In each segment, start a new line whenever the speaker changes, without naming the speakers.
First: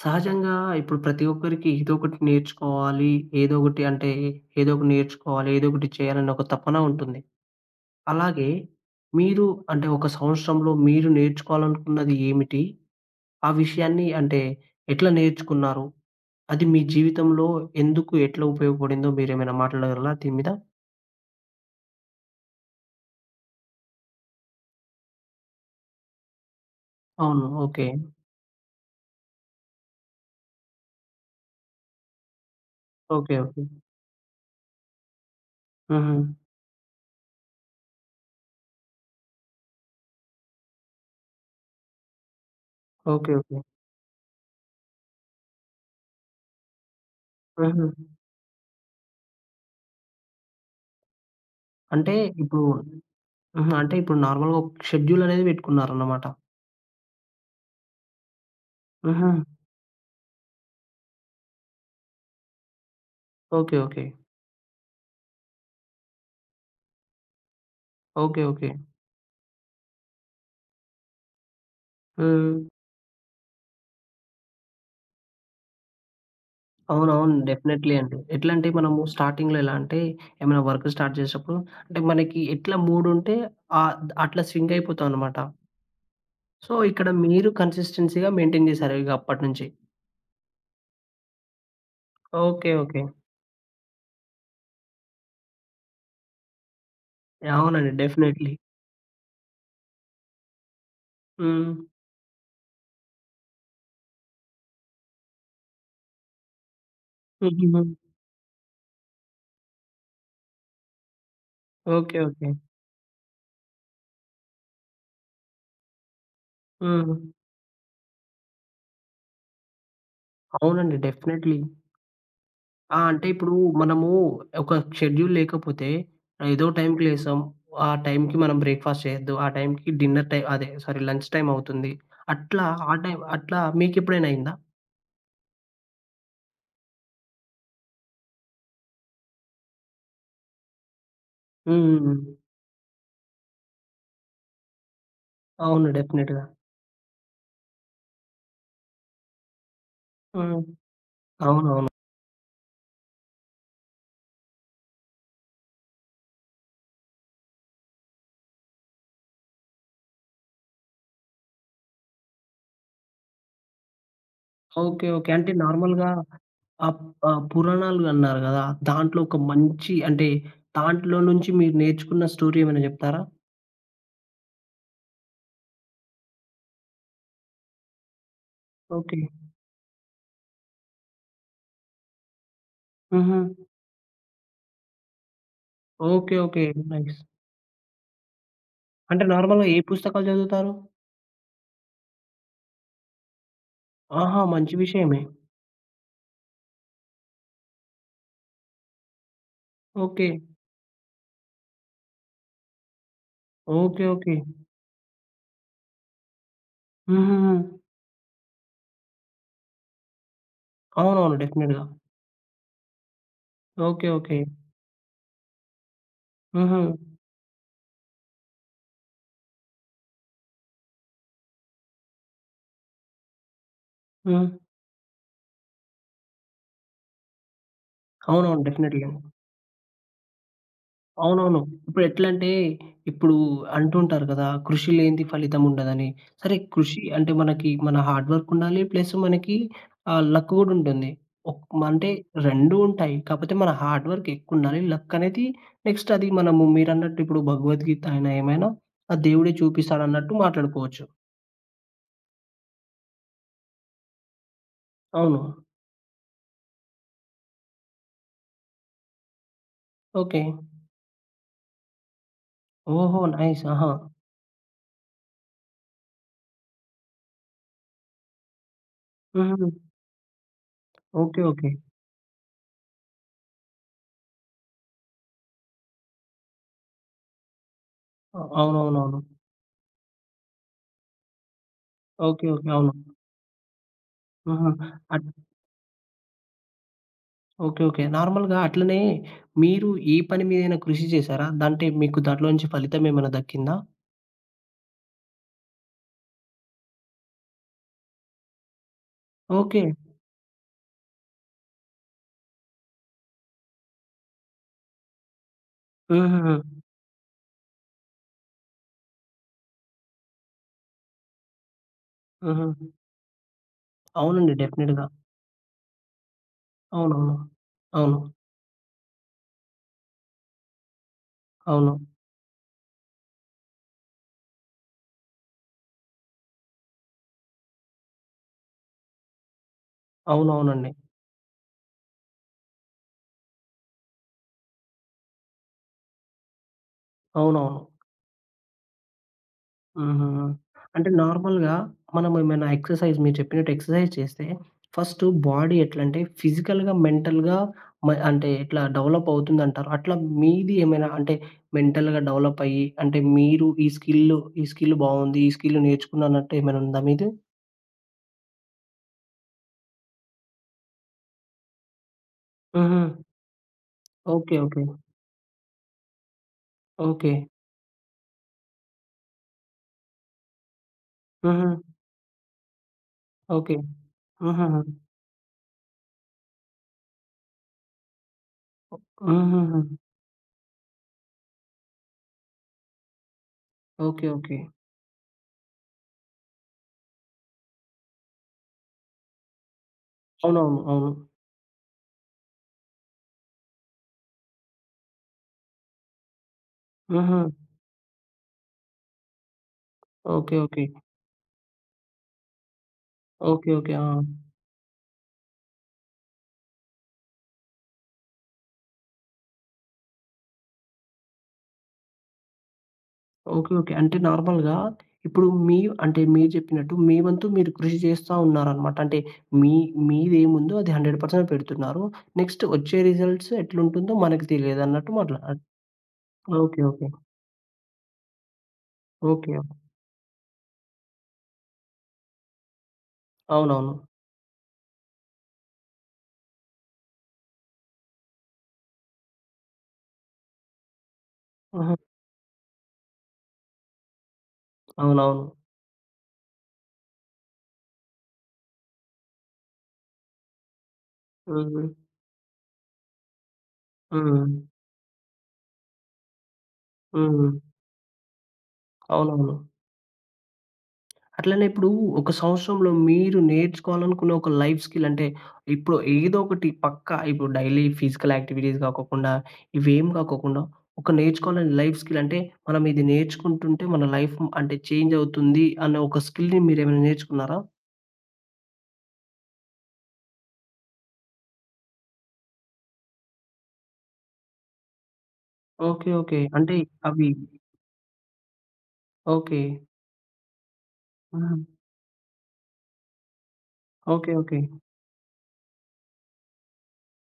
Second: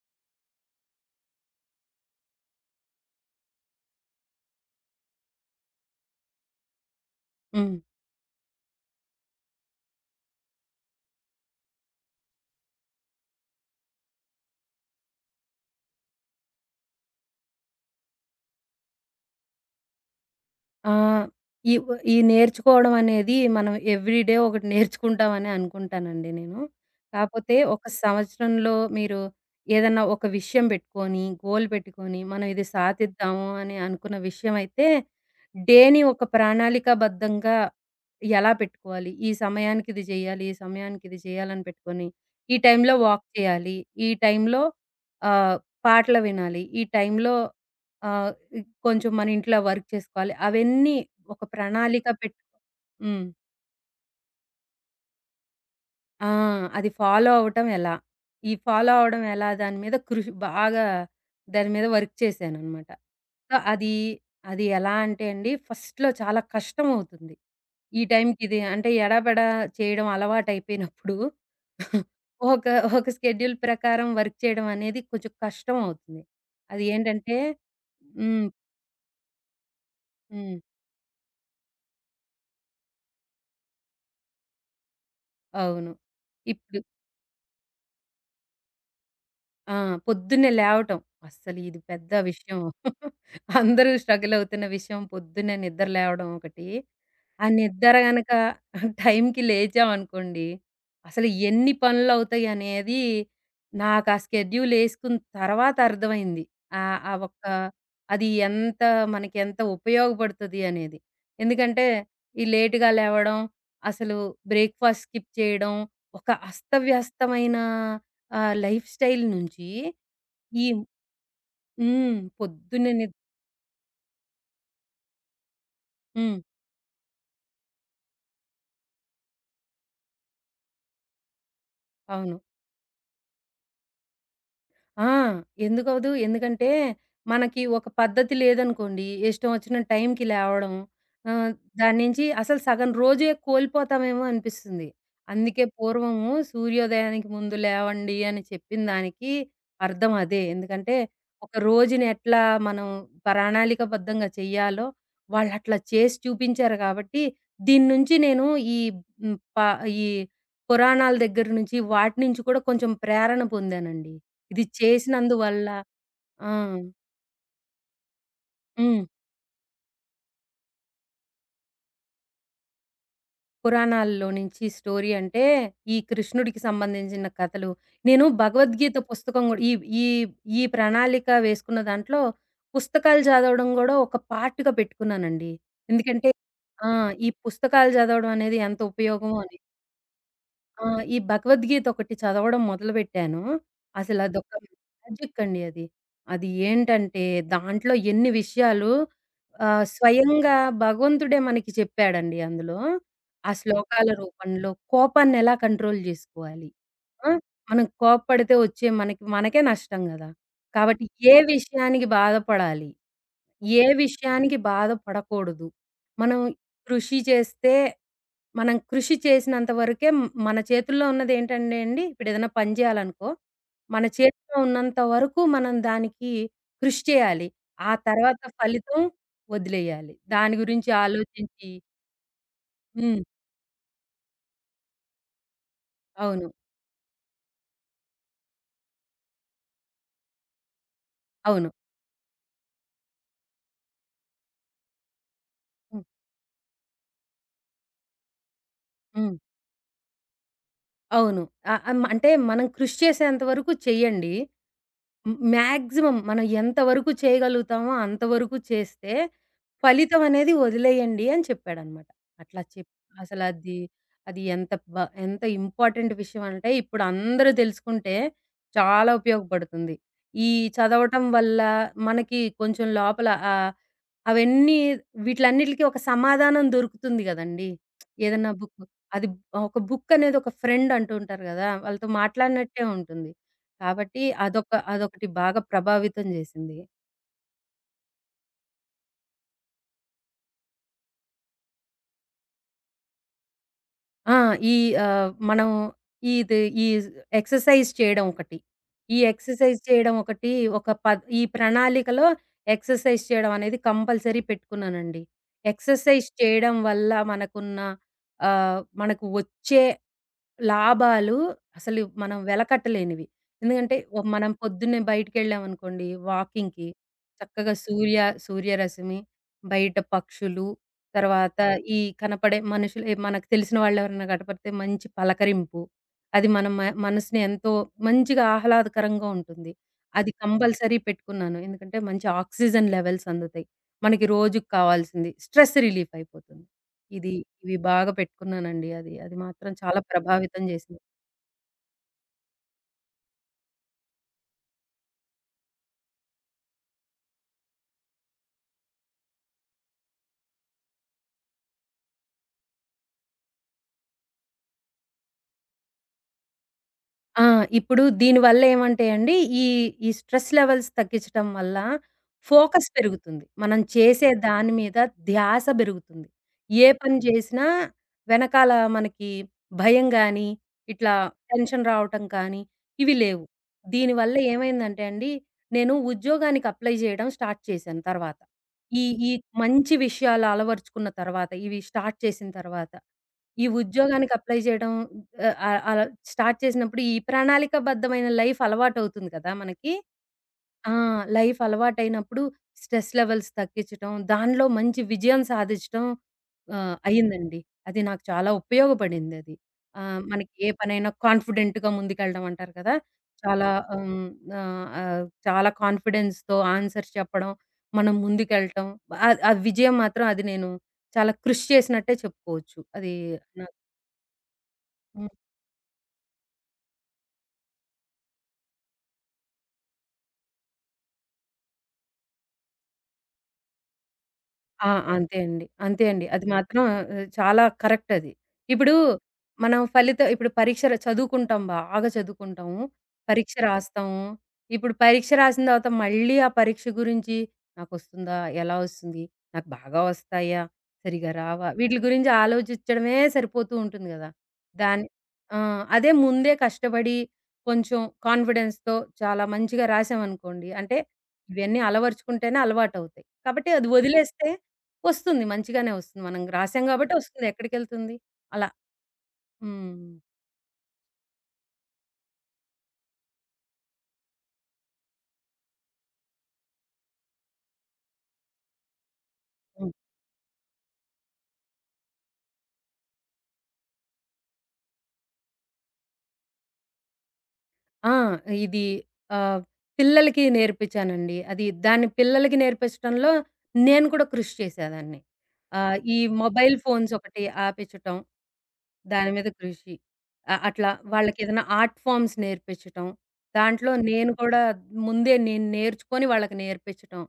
సహజంగా ఇప్పుడు ప్రతి ఒక్కరికి ఏదో ఒకటి నేర్చుకోవాలి. ఏదో ఒకటి అంటే ఏదో ఒకటి నేర్చుకోవాలి. ఏదో ఒకటి చేయాలన్న ఒక తపన ఉంటుంది.
హ్మ్.
అలాగే మీరు అంటే ఒక సంవత్సరంలో మీరు నేర్చుకోవాలనుకున్నది ఏమిటి? ఆ విషయాన్ని అంటే ఎట్లా నేర్చుకున్నారు? అది మీ జీవితంలో ఎందుకు ఎట్లా ఉపయోగపడిందో మీరేమైనా మాట్లాడగలరా దీని మీద?
ఆహ్, ఈ నేర్చుకోవడం అనేది మనం ఎవ్రీ డే ఒకటి నేర్చుకుంటామని అనుకుంటానండి నేను.
అవును.
కాపోతే ఒక
ఓకే.
సంవత్సరంలో మీరు ఏదన్నా ఒక విషయం పెట్టుకొని, గోల్ పెట్టుకొని, మనం ఇది
ఓకే.
సాధిద్దాము
ఓకే.
అని అనుకున్న విషయం అయితే, డేని
హుహు.
ఒక ప్రణాళికాబద్ధంగా ఎలా పెట్టుకోవాలి? ఈ సమయానికి ఇది జేయాలి, ఈ సమయానికి ఇది జేయాలని పెట్టుకొని, ఈ టైంలో వాక్
ఓకే. ఓకే.
చేయాలి, ఈ టైంలో ఆహ్, పాటలు వినాలి, ఈ టైంలో
హుహు.
ఆహ్, ఇ కొంచెం మన ఇంట్లో వర్క్ చేసుకోవాలి. అవన్నీ ఒక ప్రణాళిక
అంటే
పెట్టుకో.
ఇప్పుడు
హ్మ్.
హుహు. అంటే ఇప్పుడు నార్మల్‌గా ఒక షెడ్యూల్ అనేది పెట్టుకున్నారన్నమాట.
ఆ! అది ఫాలో అవ్వటం ఎలా? ఈ ఫాలో అవ్వడం
హుహు.
ఎలా? దాని మీద కృషి బాగా, దాని మీద వర్క్ చేశాననమాట. So,
okay.
అది
ఓకే.
అది ఎలా అంటే అండి ఫస్ట్‌లో చాలా కష్టమవుతుంది. ఈ టైంకి
ఓకే.
ఇది
ఓకే.
అంటే ఎడాపెడా చేయడం అలవాటయిపోయినప్పుడు
హ్మ్.
ఒక ఒక స్కెడ్యూల్ ప్రకారం వర్క్ చేయడం అనేది కొంచెం కష్టమవుతుంది. అది ఏంటంటే
అవునవును. డెఫినెట్‌లీ అండి.
హ్మ్.
ఎట్లా అంటే మనము స్టార్టింగ్‌లో ఎలా అంటే
హ్మ్.
ఏమైనా వర్క్ స్టార్ట్ చేసేటప్పుడు అంటే మనకి ఎట్లా మూడుంటే ఆహ్, అట్లా స్వింగ్ అయిపోతామనమాట.
అవును.
సో,
ఇప్పుడు
ఇక్కడ మీరు కన్సిస్టెన్సీ‌గా మెయింటైన్ చేశారు ఇగ అప్పటినుంచి.
ఆ! పొద్దున్నే లేవటం. అస్సలు ఇది పెద్ద విషయం.
ఓకే. ఓకే.
అందరూ స్ట్రగల్ అవుతున్న విషయం. పొద్దున్నే నిద్ర లేవడం ఒకటి. ఆ
అవునండి.
నిద్ర గనక
డెఫినెట్‌లీ.
టైంకి లేచామనుకోండి, అసలు ఎన్ని
హ్మ్.
పనులవుతాయి అనేది నాకు ఆ స్కెడ్యూల్ ఏసుకున్న తర్వాత అర్థమైంది. ఆ ఒక్క
హుహుహు.
అది ఎంత, మనకి ఎంత ఉపయోగపడుతది అనేది. ఎందుకంటే,
ఓకే.
ఈ
ఓకే.
లేట్‌గా లేవడం, అసలు బ్రేక్‌ఫాస్ట్ స్కిప్ చేయడం, ఒక
హ్మ్.
అస్తవ్యస్తమైన ఆ! లైఫ్ స్టైల్ నుంచి ఈ
అవునండి. డెఫినెట్‌లీ.
హ్మ్. పొద్దున్నే
ఆ!
నిద్.
అంటే ఇప్పుడు మనము ఒక షెడ్యూల్ లేకపోతే
హ్మ్.
ఏదో టైంకి లేసాం. ఆ టైంకి మనం బ్రేక్‌ఫాస్ట్ చేయొద్దు. ఆ టైంకి డిన్నర్ టైమ్ అదే సారీ లంచ్ టైమ్ అవుతుంది.
అవును.
అట్లా ఆ టైం అట్లా మీకెప్పుడైనా అయిందా?
ఆ! ఎందుకవ్వదు? ఎందుకంటే, మనకి ఒక పద్ధతి లేదనుకోండి, ఇష్టం వచ్చిన టైంకి లేవడం, ఆహ్,
హ్మ్.
దాని
హ్మ్. హ్మ్.
నుంచి అసలు సగం రోజే కోల్పోతామేమో అనిపిస్తుంది. అందుకే
అవును.
పూర్వము
డెఫినిట్‌గా.
సూర్యోదయానికి ముందు లేవండి అని చెప్పిన దానికి అర్థం అదే.
హ్మ్.
ఎందుకంటే, ఒక
అవునవును.
రోజుని ఎట్లా మనం ప్రణాళికాబద్ధంగా చెయ్యాలో, వాళ్ళట్లా చేసి చూపించారు కాబట్టి, దీని నుంచి నేను ఈ హ్మ్, ప ఈ పురాణాల దగ్గర నుంచి, వాటి నుంచి కూడా కొంచెం ప్రేరణ పొందానండి. ఇది
ఓకే. ఓకే. అంటే
చేసినందువల్ల
నార్మల్‌గా
ఆ!
ఆహ్, ఆహ్, పురాణాలు అన్నారు గదా!
హ్మ్.
దాంట్లో ఒక మంచి అంటే దాంట్లో నుంచి మీరు నేర్చుకున్న స్టోరీ ఏమైనా జెప్తారా?
పురాణాల్లో నుంచి స్టోరీ అంటే, ఈ కృష్ణుడికి సంబంధించిన కథలు. నేను భగవద్గీత
ఓకే.
పుస్తకం గూడా ఈ ఈ ఈ ప్రణాళిక వేసుకున్న దాంట్లో, పుస్తకాలు
హుహు.
చదవడం గూడా ఒక పార్ట్‌గా పెట్టుకున్నానండి. ఎందుకంటే
ఓకే. ఓకే.
ఆ!
నైస్.
ఈ పుస్తకాలు చదవడం అనేది ఎంత
అంటే
ఉపయోగమో అని.
నార్మల్‌గా ఏ పుస్తకాలు చదువుతారు?
ఆ! ఈ భగవద్గీత ఒకటి చదవడం మొదలుపెట్టాను. అసలు
ఆహా!
అదొక
మంచి విషయమే.
మ్యాజిక్ అండి అది. అది ఏంటంటే దాంట్లో ఎన్ని విషయాలు
ఓకే.
స్వయంగా భగవంతుడే మనకి చెప్పాడండి అందులో. ఆ
ఓకే.
శ్లోకాల
ఓకే.
రూపంలో కోపాన్ని ఎలా కంట్రోల్ జేసుకోవాలి? ఆ!
హుహుహు.
మనం కోప్పడితే వచ్చే మనకి మనకే నష్టం గదా! కాబట్టి ఏ
అవునవును. డెఫినెట్‌గా.
విషయానికి బాధపడాలి? ఏ
ఓకే. ఓకే.
విషయానికి బాధపడకూడదు? మనం
హుహు.
కృషి చేస్తే మనం కృషి చేసినంత వరకే మన చేతుల్లో ఉన్నదేంటంటే అండి, ఇప్పుడేదైనా పని జేయాలనుకో, మన
హ్మ్.
చేతిలో ఉన్నంత వరకు మనం దానికి కృషి చేయాలి. ఆ తర్వాత
అవునవును.
ఫలితం
డెఫినెట్‌లీ.
వదిలేయాలి. దాని గురించి
అవునవును.
ఆలోచించి
ఇప్పుడెట్లంటే,
హ్మ్.
ఇప్పుడు అంటుంటారు కదా! కృషి లేనిది ఫలితం ఉండదని.
అవును.
సరే కృషి అంటే మనకి మన హార్డ్ వర్క్ ఉండాలి. ప్లస్ మనకి లక్ గూడా ఉంటుంది. ఒక్
అవును.
అంటే 2 ఉంటాయి. కాపోతే మన హార్డ్ వర్క్ ఎక్కువుండాలి. లక్ అనేది
హ్మ్.
నెక్స్ట్ అది మనము మీరన్నట్టు ఇప్పుడు భగవద్గీత అయినా ఏమైనా ఆ
హ్మ్.
దేవుడే చూపిస్తాడన్నట్టు మాట్లాడుకోవచ్చు.
అవును. ఆహ్, ఆహ్, అంటే మనం కృషి చేసేంత వరకు చెయ్యండి. హ్మ్.
అవును.
మాక్సిమం మనం ఎంత వరకు చేయగలుగుతామో అంతవరకు చేస్తే, ఫలితం
ఓకే.
అనేది వదిలేయండి అని చెప్పాడన్నమాట. అట్లా చెప్
ఓహో! నైస్.
అసలది అది
ఆహా!
అది ఎంత బ ఎంత ఇంపార్టెంట్ విషయం అంటే, ఇప్పుడు అందరూ తెలుసుకుంటే చాలా
హుహు.
ఉపయోగపడుతుంది. ఈ చదవటం
ఓకే.
వల్ల
ఓకే.
మనకి కొంచెం లోపల అవన్నీ వీటిలన్నిటికి ఒక సమాధానం దొరుకుతుంది గదండీ! ఏదన్నా బుక్.
అవునవునవును.
అది ఒక బుక్ అనేది ఒక ఫ్రెండ్ అంటూ ఉంటారు గదా! వాళ్ళతో
ఓకే. ఓకే.
మాట్లాడినట్టే
అవును.
ఉంటుంది. కాబట్టి
హుహు. అట్
అదొకటి బాగా ప్రభావితం జేసింది.
ఓకే. ఓకే. నార్మల్‌గా అట్లనే మీరు ఈ పని మీదైనా కృషి చేశారా? అంటే మీకు దాంట్లో నుంచి ఫలితం ఏమైనా దక్కిందా?
ఆ! ఈ ఆహ్, మనం ఇది ఈ ఎక్సర్సైజ్ చేయడం ఒకటి. ఈ ఎక్సర్సైజ్
ఓకే.
చేయడం ఒకటి ఒక పద్ ఈ ప్రణాళికలో ఎక్సర్సైజ్ చేయడం అనేది కంపల్సరీ పెట్టుకున్నానండి. ఎక్సర్సైజ్
హుహుహు.
చేయడం వల్ల మనకున్న మనకు వచ్చే లాభాలు అసలు మనం
హుహు.
వెలకట్టలేనివి. ఎందుకంటే, మనం
అవునండి.
పొద్దున్నే
డెఫినెట్‌గా.
బయటికెళ్ళామనుకోండి వాకింగ్‌కి,
అవునవును.
చక్కగా
అవును.
సూర్యరశ్మి, బయట పక్షులు, తర్వాత
అవును.
ఈ కనపడే మనుషులు మనకు తెలిసిన వాళ్ళెవరైనా కనపడితే మంచి పలకరింపు. అది మన మ మనసుని ఎంతో మంచిగా ఆహ్లాదకరంగా ఉంటుంది. అది
అవునవునండి.
కంపల్సరీ పెట్టుకున్నాను. ఎందుకంటే, మంచి ఆక్సిజన్ లెవెల్స్ అందుతాయి. మనకి రోజుకి కావాల్సింది. స్ట్రెస్ రిలీఫ్ అయిపోతుంది. ఇది ఇవి
అవునవును.
బాగా పెట్టుకున్నానండి అది. అది మాత్రం చాలా
ఆహా!
ప్రభావితం జేసింది.
అంటే నార్మల్‌గా మనమేమైనా ఎక్సర్సైజ్ మీరు చెప్పినట్టు ఎక్సర్సైజ్ చేస్తే ఫస్టు బాడీ ఎట్లంటే ఫిజికల్‌గా, మెంటల్‌గా అంటే ఎట్లా డెవలప్ అవుతుందంటారు. అట్లా మీది ఏమైనా అంటే మెంటల్‌గా డెవలప్ అయ్యి అంటే మీరు ఈ స్కిల్ బావుంది. ఈ స్కిల్ నేర్చుకున్నానట్టు ఏమైనా ఉందా మీది?
ఆ! ఇప్పుడు దీనివల్ల ఏమంటే అండి, ఈ ఈ స్ట్రెస్ లెవెల్స్ తగ్గించటం వల్ల ఫోకస్
హుహు.
పెరుగుతుంది. మనం చేసే
ఓకే.
దాని
ఓకే.
మీద ధ్యాస పెరుగుతుంది. ఏ పని
ఓకే.
చేసినా వెనకాల మనకి భయం గానీ, ఇట్లా
హుహు.
టెన్షన్ రావటం కానీ, ఇవి లేవు.
ఓకే.
దీనివల్ల
హుహుహు.
ఏమైందంటే అండి, నేను ఉద్యోగానికి అప్లై చేయడం స్టార్ట్ చేశాను తర్వాత. ఈ ఈ
హుహుహు.
మంచి విషయాలు అలవరుచుకున్న తర్వాత, ఇవి స్టార్ట్ చేసిన తర్వాత, ఈ
ఓకే.
ఉద్యోగానికి
ఓకే.
అప్లై చేయడం ఆహ్, ఆహ్, అలా స్టార్ట్ చేసినప్పుడు ఈ ప్రణాళికాబద్ధమైన లైఫ్ అలవాటవుతుంది కదా! మనకి.
అవునవును.
ఆ!
అవును.
లైఫ్ అలవాటైనప్పుడు స్ట్రెస్ లెవెల్స్ తగ్గించటం, దానిలో మంచి విజయం సాధించటం
హుహు.
అయిందండి. అది నాకు చాలా ఉపయోగపడిందది. మనకి
ఓకే.
ఏ
ఓకే.
పనైనా కాన్ఫిడెంట్‌గా ముందుకెళ్ళడం అంటారు కదా! చాలా
ఓకే. ఓకే. ఆ!
హ్మ్. ఆహ్, ఆహ్, చాలా కాన్ఫిడెన్స్‌తో ఆన్సర్స్ చెప్పడం, మనం ముందుకెళ్ళటం. ఆ విజయం మాత్రం అది నేను చాలా కృషి చేసినట్టే చెప్పుకోవచ్చు. అది
ఓకే. ఓకే. అంటే నార్మల్‌గా
నాకు
ఇప్పుడు మీ అంటే మీరు చెప్పినట్టు మీ వంతు మీరు కృషి చేస్తా ఉన్నారనమాట. అంటే మీ మీదేముందో అది 100% పెడుతున్నారు. నెక్స్ట్ వచ్చే రిజల్ట్స్ ఎట్లుంటుందో మనకు
ఆ!
తెలియదన్నట్టు
అంతే
మాట్లా
అండి. అంతే అండి. అది మాత్రం
ఓకే. ఓకే.
చాలా కరెక్ట్ అది. ఇప్పుడు
ఓకే.
మనం ఫలిత ఇప్పుడు పరీక్ష ర చదువుకుంటాం బాగా చదువుకుంటాము. పరీక్ష
అవునవును.
రాస్తాము. ఇప్పుడు పరీక్ష రాసిన తర్వాత మళ్ళీ ఆ పరీక్ష గురించి నాకొస్తుందా? ఎలా వస్తుంది? నాకు బాగా వస్తాయా? సరిగ్గా రావా?
ఆహా!
వీటిలి గురించి ఆలోచించడమే సరిపోతూ ఉంటుంది గదా! దాని
అవునవును.
ఆ! అదే ముందే కష్టపడి కొంచెం కాన్ఫిడెన్స్‌తో చాలా మంచిగా రాసామనుకోండి. అంటే
హ్మ్.
ఇవన్నీ
హ్మ్.
అలవరుచుకుంటేనే అలవాటవుతాయి. కాబట్టి అది వదిలేస్తే
హ్మ్.
వస్తుంది. మంచిగానే వస్తుంది. మనం రాసాం గాబట్టి వస్తుంది.
హ్మ్.
ఎక్కడికెళ్తుంది? అలా.
అవునవును.
హ్మ్.
అట్లనే ఇప్పుడు ఒక సంవత్సరంలో మీరు నేర్చుకోవాలనుకున్న ఒక లైఫ్ స్కిల్ అంటే ఇప్పుడు ఏదో ఒకటి పక్కా ఇప్పుడు డైలీ ఫిజికల్ యాక్టివిటీస్ కాకోకుండా,
హ్మ్.
ఇవేం కాకోకుండా ఒక నేర్చుకోవాలని లైఫ్ స్కిల్ అంటే మనం ఇది నేర్చుకుంటుంటే మన లైఫ్ అంటే చేంజ్ అవుతుంది అన్న ఒక స్కిల్‌ని మీరేమైనా నేర్చుకున్నారా?
ఆ! ఇది ఆహ్, పిల్లలకి నేర్పించానండి. అది దాన్ని పిల్లలకి నేర్పించటంలో నేను కూడా కృషి చేసేదాన్ని.
ఓకే.
ఈ
ఓకే.
మొబైల్
అంటే
ఫోన్స్
అవి
ఒకటి ఆపించటం. దాని మీద
ఓకే.
కృషి. అట్లా
హ్మ్.
వాళ్ళకేదైనా ఆర్ట్ ఫార్మ్స్ నేర్పించటం. దాంట్లో
ఓకే.
నేను కూడా
ఓకే.
ముందే నేను నేర్చుకొని వాళ్ళకి నేర్పించటం.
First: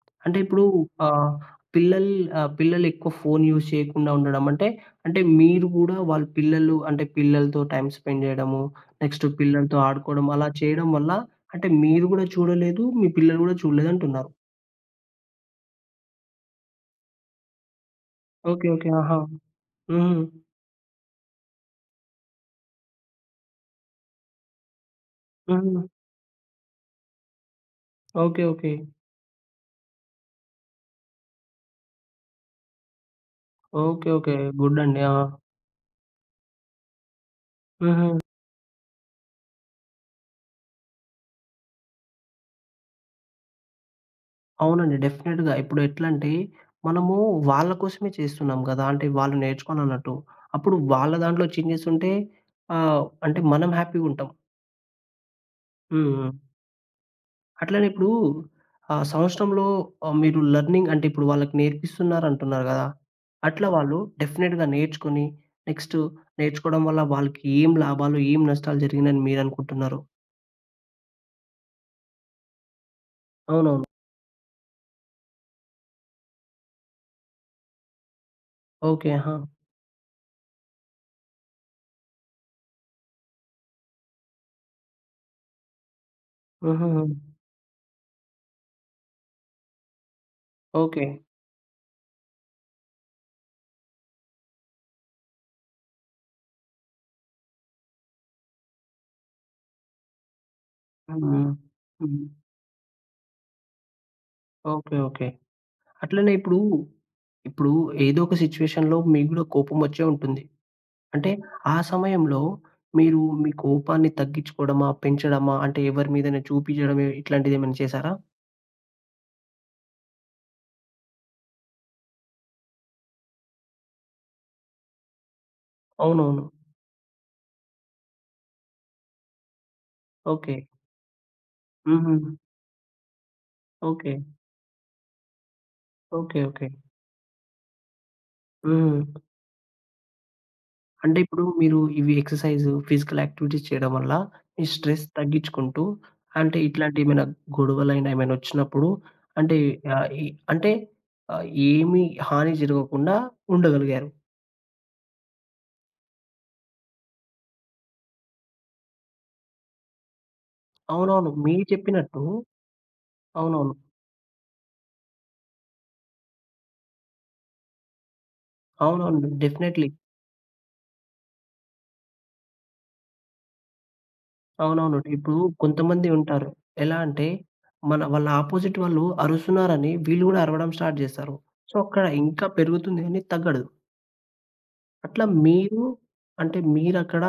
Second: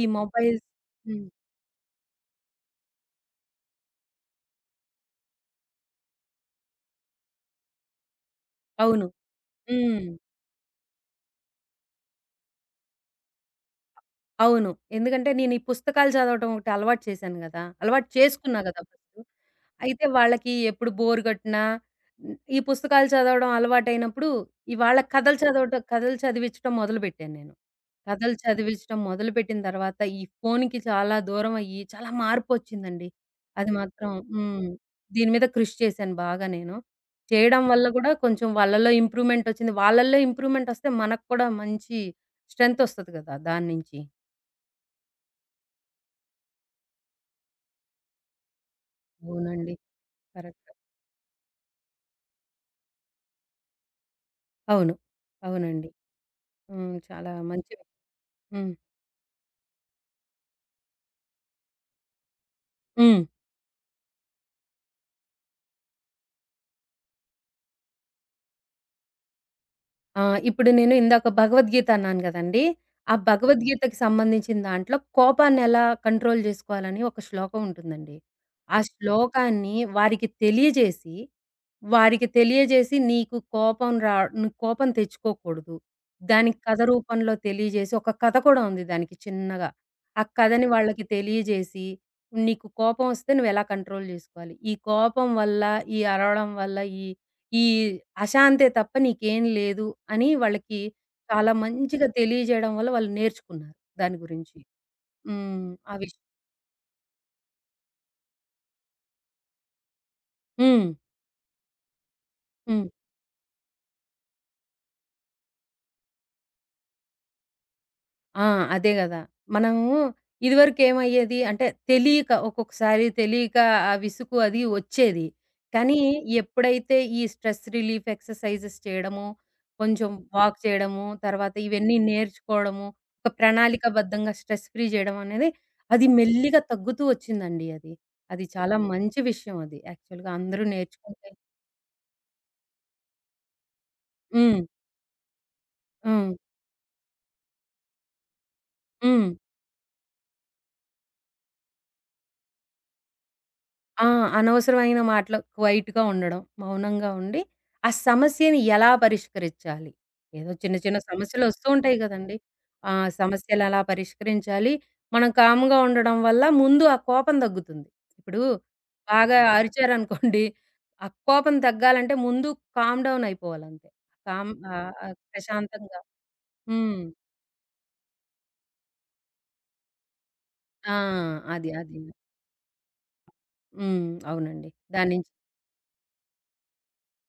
ఈ
అంటే ఇప్పుడు
మొబైల్స్. హ్మ్.
ఆహ్, పిల్లల్ పిల్లలెక్కువ ఫోను యూజ్ చేయకుండా ఉండడం అంటే, అంటే మీరు గూడా వాళ్ళ పిల్లలు అంటే పిల్లలతో టైమ్ స్పెండ్ జేయడము,
అవును.
నెక్స్ట్ పిల్లలతో
హ్మ్.
ఆడుకోవడం అలా చేయడం వల్ల అంటే మీరు గూడా చూడలేదు, మీ పిల్లలు గూడా చూడలేదంటున్నారు.
అవును. ఎందుకంటే నేను ఈ పుస్తకాలు చదవటం ఒకటి అలవాటు చేశాను గదా! అలవాటు చేసుకున్నా
ఓకే.
గదా
ఓకే. ఆహా!
ఫస్టు. అయితే
హ్మ్.
వాళ్ళకి ఎప్పుడు బోర్ గొట్టినా హ్మ్, ఈ పుస్తకాలు చదవడం అలవాటైనప్పుడు, ఈ వాళ్ళ
హ్మ్.
కథలు చదివించటం మొదలుపెట్టాను నేను. కథలు
ఓకే. ఓకే.
చదివించటం మొదలుపెట్టిన తర్వాత ఈ ఫోన్‌కి చాలా దూరం అయ్యి చాలా మార్పొచ్చిందండి. అది
ఓకే.
మాత్రం
ఓకే.
హ్మ్.
గుడ్ అండి. ఆ!
దీని మీద కృషి చేశాను బాగా నేను. చేయడం వల్ల
హుహు.
గూడా కొంచెం వాళ్ళలో ఇంప్రూవ్‌మెంట్ ఒచ్చింది. వాళ్ళల్లో ఇంప్రూవ్‌మెంట్ ఒస్తే మనకు కూడా మంచి స్ట్రెంత్ ఒస్తది గదా దాన్నించి.
అవునండి. డెఫినెట్‌గా. ఇప్పుడు ఎట్లంటే, మనము వాళ్ళ కోసమే చేస్తున్నాం గదా! అంటే వాళ్ళు
అవునండి.
నేర్చుకోవాలన్నట్టు.
కరెక్ట్.
అప్పుడు వాళ్ళ దాంట్లో చేంజెస్ ఉంటే అంటే మనం హ్యాపీగుంటాం.
అవును. అవునండి.
హ్మ్. హ్మ్.
హ్మ్. చాలా మంచి.
అట్లనే ఇప్పుడు
హ్మ్.
సంవత్సరంలో మీరు లెర్నింగ్ అంటే ఇప్పుడు వాళ్ళకి నేర్పిస్తున్నారంటున్నారు గదా!
హ్మ్.
అట్లా వాళ్ళు డెఫినెట్‌గా నేర్చుకొని నెక్స్ట్ నేర్చుకోవడం వల్ల వాళ్ళకి ఏం లాభాలు, ఏం నష్టాలు జరిగినాయని మీరనుకుంటున్నారు?
ఆ! ఇప్పుడు నేను ఇందాక భగవద్గీత అన్నాను గదండీ! ఆ
అవునవును.
భగవద్గీతకి సంబంధించిన దాంట్లో కోపాన్నెలా కంట్రోల్ జేసుకోవాలని ఒక శ్లోకం ఉంటుందండి. ఆ
ఓకే. ఆహా!
శ్లోకాన్ని వారికి తెలియజేసి, నీకు కోపం నువ్వు కోపం తెచ్చుకోకూడదు. దానికి కథ
హుహుహు.
రూపంలో తెలియజేసి ఒక కథ కూడా ఉంది దానికి చిన్నగా. ఆ కథని వాళ్ళకి
ఓకే.
తెలియజేసి, నీకు కోపం వస్తే నువ్వెలా కంట్రోల్ జేసుకోవాలి. ఈ కోపం వల్ల, ఈ అరవడం వల్ల, ఈ ఈ అశాంతే తప్ప నీకేం లేదు అని వాళ్ళకి చాలా
హ్మ్.
మంచిగా
హ్మ్.
తెలియజేయడం వల్ల వాళ్ళు నేర్చుకున్నారు దాని గురించి.
ఓకే. ఓకే.
హ్మ్. ఆ విషయం.
అట్లనే ఇప్పుడు, ఇప్పుడు ఏదో ఒక సిట్యుయేషన్‌లో మీకు గూడా కోపమొచ్చే ఉంటుంది.
హ్మ్.
అంటే ఆ సమయంలో
హ్మ్.
మీరు మీ కోపాన్ని తగ్గించుకోవడమా? పెంచడమా? అంటే ఎవరి మీదైనా చూపించడమే ఇట్లాంటిదేమైనా చేశారా?
ఆ! అదే గదా! మనము ఇదివరకేమయ్యేది అంటే తెలియక ఆ విసుగు అది వచ్చేది. కానీ
అవునవును.
ఎప్పుడైతే ఈ స్ట్రెస్ రిలీఫ్ ఎక్సర్‌సైజెస్ చేయడము, కొంచెం
ఓకే.
వాక్ చేయడము, తర్వాత ఇవన్నీ
హుహు.
నేర్చుకోవడము, ఒక
ఓకే.
ప్రణాళికాబద్ధంగా స్ట్రెస్ ఫ్రీ చేయడం అనేది అది
ఓకే.
మెల్లిగా
ఓకే.
తగ్గుతూ వచ్చిందండి అది. అది చాలా
హ్మ్.
మంచి విషయం అది యాక్చువల్‌గా అందరూ
అంటే
నేర్చుకుంటే
ఇప్పుడు మీరు ఇవి ఎక్సర్‌సైజ్, ఫిజికల్ యాక్టివిటీస్ చేయడం వల్ల
హ్మ్.
మీ స్ట్రెస్ తగ్గించుకుంటూ
హ్మ్.
అంటే ఇట్లాంటి ఏమైనా గొడవలైనా ఏమైనా వచ్చినప్పుడు
హ్మ్.
అంటే ఆహ్, ఈ అంటే ఆహ్, ఏమి హాని జరగకుండా
ఆ!
ఉండగలిగారు.
అనవసరమైన మాటలు క్వైట్‌గా ఉండడం. మౌనంగా ఉండి, ఆ సమస్యని ఎలా పరిష్కరించాలి? ఏదో చిన్న చిన్న
అవునవును. మీరు
సమస్యలొస్తూ ఉంటాయి
చెప్పినట్టు
గదండీ! ఆ
అవునవును.
సమస్యలలా పరిష్కరించాలి. మనం కామ్‌గా ఉండడం వల్ల ముందు ఆ కోపం దగ్గుతుంది. ఇప్పుడు
అవునవును.
బాగా
డెఫినైట్‌లీ.
అరిచారనుకోండి, ఆ కోపం తగ్గాలంటే ముందు కామ్ డౌన్ అయిపోవాలంతే.
అవునవును. ఇప్పుడు
ప్రశాంతంగా.
కొంతమంది ఉంటారు. ఎలా
హ్మ్.
అంటే మన వాళ్ళ అపోజిట్ వాళ్ళు అరుస్తున్నారని వీళ్ళు గూడా అరవడం
ఆ!
స్టార్ట్ జేస్తారు.
అది.
సో,
అది.
అక్కడ ఇంకా పెరుగుతుంది గానీ తగ్గదు.
హ్మ్. అవునండి. దాని
అట్లా
నుంచి
మీరు అంటే మీరక్కడ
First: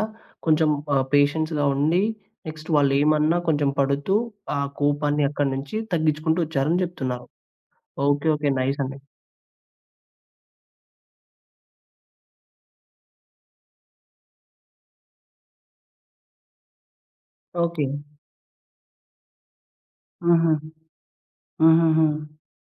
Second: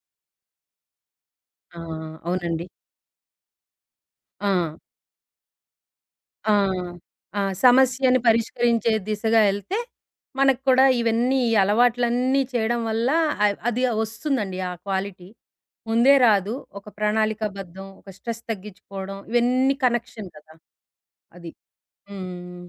కొంచెం పేషెన్స్‌గా
ఆ!
ఉండి
అవునండి.
నెక్స్ట్ వాళ్ళేమన్నా కొంచెం పడుతూ
ఆ!
ఆ కోపాన్ని అక్కడి నుంచి తగ్గించుకుంటూ
ఆ!
వచ్చారని జెప్తున్నారు.
ఆ! సమస్యని
ఓకే. ఓకే. నైస్
పరిష్కరించే
అండి.
దిశగా ఎళ్తే, మనకు కూడా ఇవన్నీ ఈ అలవాట్లన్నీ చేయడం వల్ల అది వస్తుందండి ఆ క్వాలిటీ. ముందే రాదు. ఒక ప్రణాళికాబద్ధం,
ఓకే.
ఒక స్ట్రెస్ తగ్గించుకోవడం, ఇవన్నీ కనెక్షన్
హుహు.
కదా! అది.
హుహుహు.
హ్మ్.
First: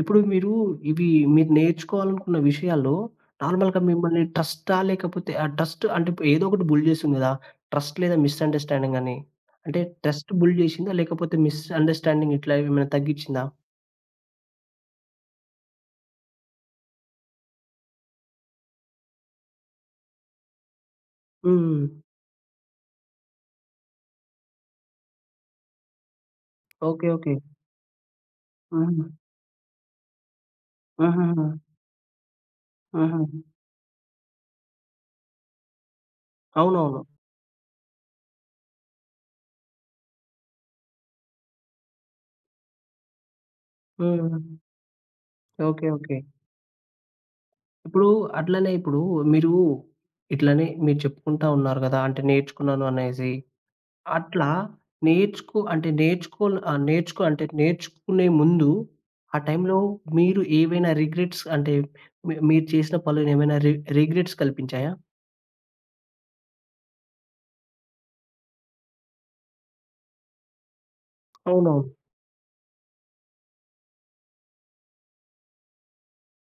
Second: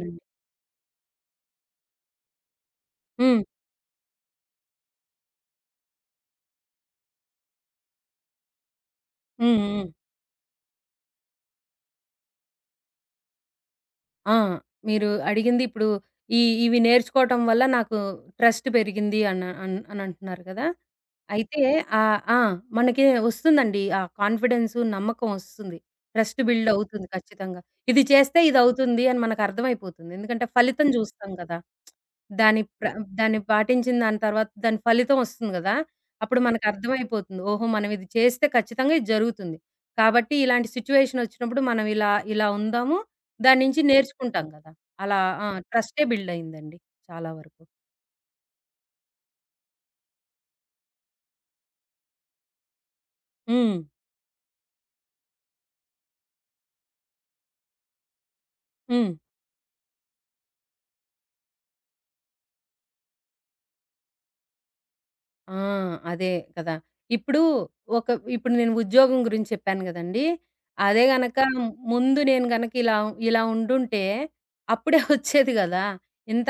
ఇప్పుడు మీరు ఇవి మీరు నేర్చుకోవాలనుకున్న విషయాల్లో
హ్మ్.
నార్మల్‌గా మిమ్మల్ని ట్రస్టా? లేకపోతే ఆ ట్రస్ట్ అంటే ఇప్పుడు ఏదో ఒకటి బుల్డ్ చేస్తుంది కదా! ట్రస్ట్ లేదా మిస్‌అండర్‌స్టాండింగ్ అని.
హ్మ్.
అంటే
హ్మ్.
ట్రస్ట్ బుల్డ్ చేసిందా? లేకపోతే మిస్‌అండర్‌స్టాండింగ్ ఇట్లా ఏమైనా తగ్గించిందా?
ఆ! మీరు అడిగింది ఇప్పుడు ఈ ఇవి నేర్చుకోవటం వల్ల నాకు ట్రస్ట్ పెరిగింది అన అన్ అనంటున్నారు కదా! అయితే
హ్మ్.
ఆ! మనకి వస్తుందండి. ఆ కాన్ఫిడెన్సు, నమ్మకం వస్తుంది. ట్రస్ట్ బిల్డ్ అవుతుంది
ఓకే. ఓకే.
ఖచ్చితంగా. ఇది చేస్తే ఇదవుతుంది
హ్మ్.
అని మనకర్థమైపోతుంది. ఎందుకంటే ఫలితం చూస్తాం
హుహుహు.
కదా! దాని ప్ర
హుహు.
దాన్ని పాటించిన దాని తర్వాత దాని ఫలితం వస్తుంది కదా! అప్పుడు
అవునవును.
మనకర్థమైపోతుంది. ఓహో! మనం ఇది చేస్తే ఖచ్చితంగా ఇది జరుగుతుంది. కాబట్టి ఇలాంటి సిట్యుయేషనొచ్చినప్పుడు మనం ఇలా, ఇలా ఉందాము. దాని నుంచి
హ్మ్.
నేర్చుకుంటాం గదా! అలా. ఆ!
ఓకే.
ట్రస్టే
ఓకే.
బిల్డ్ అయిందండి చాలా వరకు.
ఇప్పుడు ఇప్పుడు మీరు ఇట్లనే మీరు చెప్పుకుంటా ఉన్నారు కదా! అంటే నేర్చుకున్నాను అనేసి.
హ్మ్.
అట్లా నేర్చుకో అంటే నేర్చుకునే ముందు
హ్మ్.
ఆ టైంలో మీరు ఏవైనా రిగ్రెట్స్ అంటే మీ మీరు చేసిన పనులు ఏమైనా రిగ్రెట్స్ కల్పించాయా?
ఆ! అదే కదా! ఇప్పుడు ఒక ఇప్పుడు నేను ఉద్యోగం గురించి చెప్పాను గదండీ! అదే గనక
అవునవును.
ముందు నేను గనక ఇలా ఇలా ఉండుంటే అప్పుడే వచ్చేది గదా! ఇంత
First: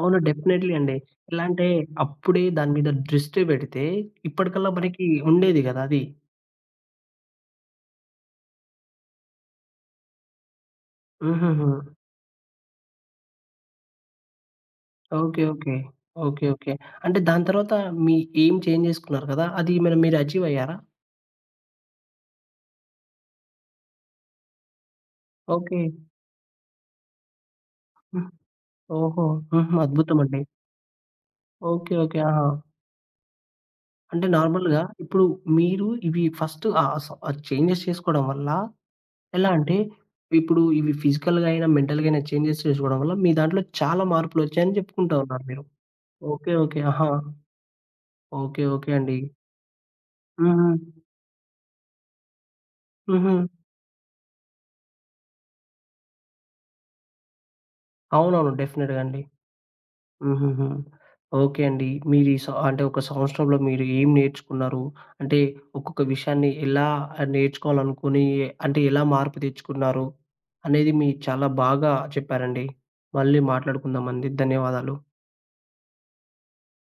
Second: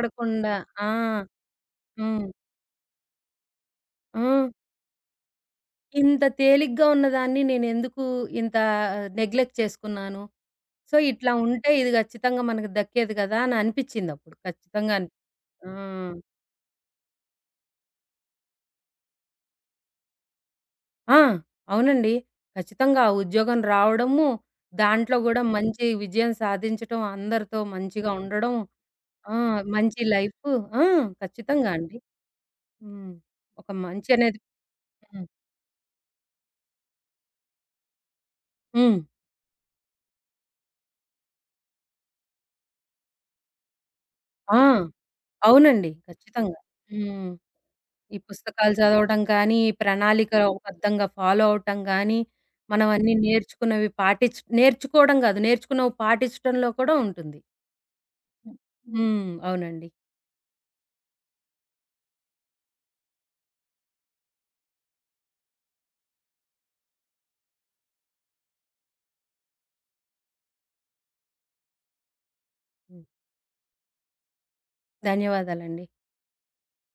అవును. డెఫినైట్‌లీ
ఆ!
అండి. ఎలా అంటే
హ్మ్.
అప్పుడే దాని మీద దృష్టి పెడితే
హ్మ్.
ఇప్పటికల్లా మనకి ఉండేది కదా! అది.
ఇంత తేలిగ్గా ఉన్నదాన్ని నేనెందుకు ఇంత నెగ్లెక్ట్ చేసుకున్నాను? సో, ఇట్లా
హుహుహు.
ఉంటే ఇది ఖచ్చితంగా మనకు దక్కేది కదా! అని అనిపిచ్చిందప్పుడు. ఖచ్చితంగా అనిపి
ఓకే.
ఆ!
ఓకే. ఓకే. ఓకే. అంటే దాని తర్వాత మీ ఎయిమ్ చేంజ్ చేసుకున్నారు కదా! అది మరి మీరు అచీవ్ అయ్యారా?
ఆ! అవునండి. ఖచ్చితంగా ఆ ఉద్యోగం రావడము, దాంట్లో గూడా
ఓకే.
మంచి విజయం సాధించటం, అందరితో మంచిగా
హ్మ్.
ఉండడం,
ఓహో!
ఆ!
హుహు.
మంచి
అద్భుతం అండి.
లైఫు. ఆ! ఖచ్చితంగా
ఓకే.
అండి.
ఓకే. ఆహా!
హ్మ్. ఒక మంచి
అంటే
అనేది.
నార్మల్‌గా ఇప్పుడు
హ్మ్.
మీరు ఇవి ఫస్ట్ ఆహ్, స చేంజెస్ చేసుకోవడం వల్ల
హ్మ్.
ఎలా అంటే, ఇప్పుడు ఇవి ఫిజికల్‌గా అయినా, మెంటల్‌గా అయినా చేంజెస్ చేసుకోవడం వల్ల మీ దాంట్లో చాలా
ఆ!
మార్పులొచ్చాయని చెప్పుకుంటా ఉన్నారు మీరు.
అవునండి.
ఓకే.
ఖచ్చితంగా.
ఓకే. ఆహా!
హ్మ్. ఈ
ఓకే.
పుస్తకాలు
ఓకే అండి.
చదవటం కానీ, ఈ
హుహు.
ప్రణాళికాబద్ధంగా ఫాలో అవ్వటం గానీ, మనం అన్నీ
హుహు.
నేర్చుకున్నవి నేర్చుకోవడం గాదు, నేర్చుకున్నవి పాటించటంలో కూడా ఉంటుంది.
అవునవును.
హ్మ్.
డెఫినెట్‌గా అండి.
హ్మ్. అవునండి.
హుహుహు. ఓకే అండి. మీరు ఈ స అంటే ఒక సంవత్సరంలో మీరు ఏం నేర్చుకున్నారు? అంటే ఒక్కొక్క విషయాన్ని ఎలా నేర్చుకోవాలనుకుని అంటే ఎలా మార్పు తెచ్చుకున్నారు? అనేది మీరు చాలా బాగా చెప్పారండి.
హ్మ్.
మళ్ళీ మాట్లాడుకుందామండి. ధన్యవాదాలు.
ధన్యవాదాలండి.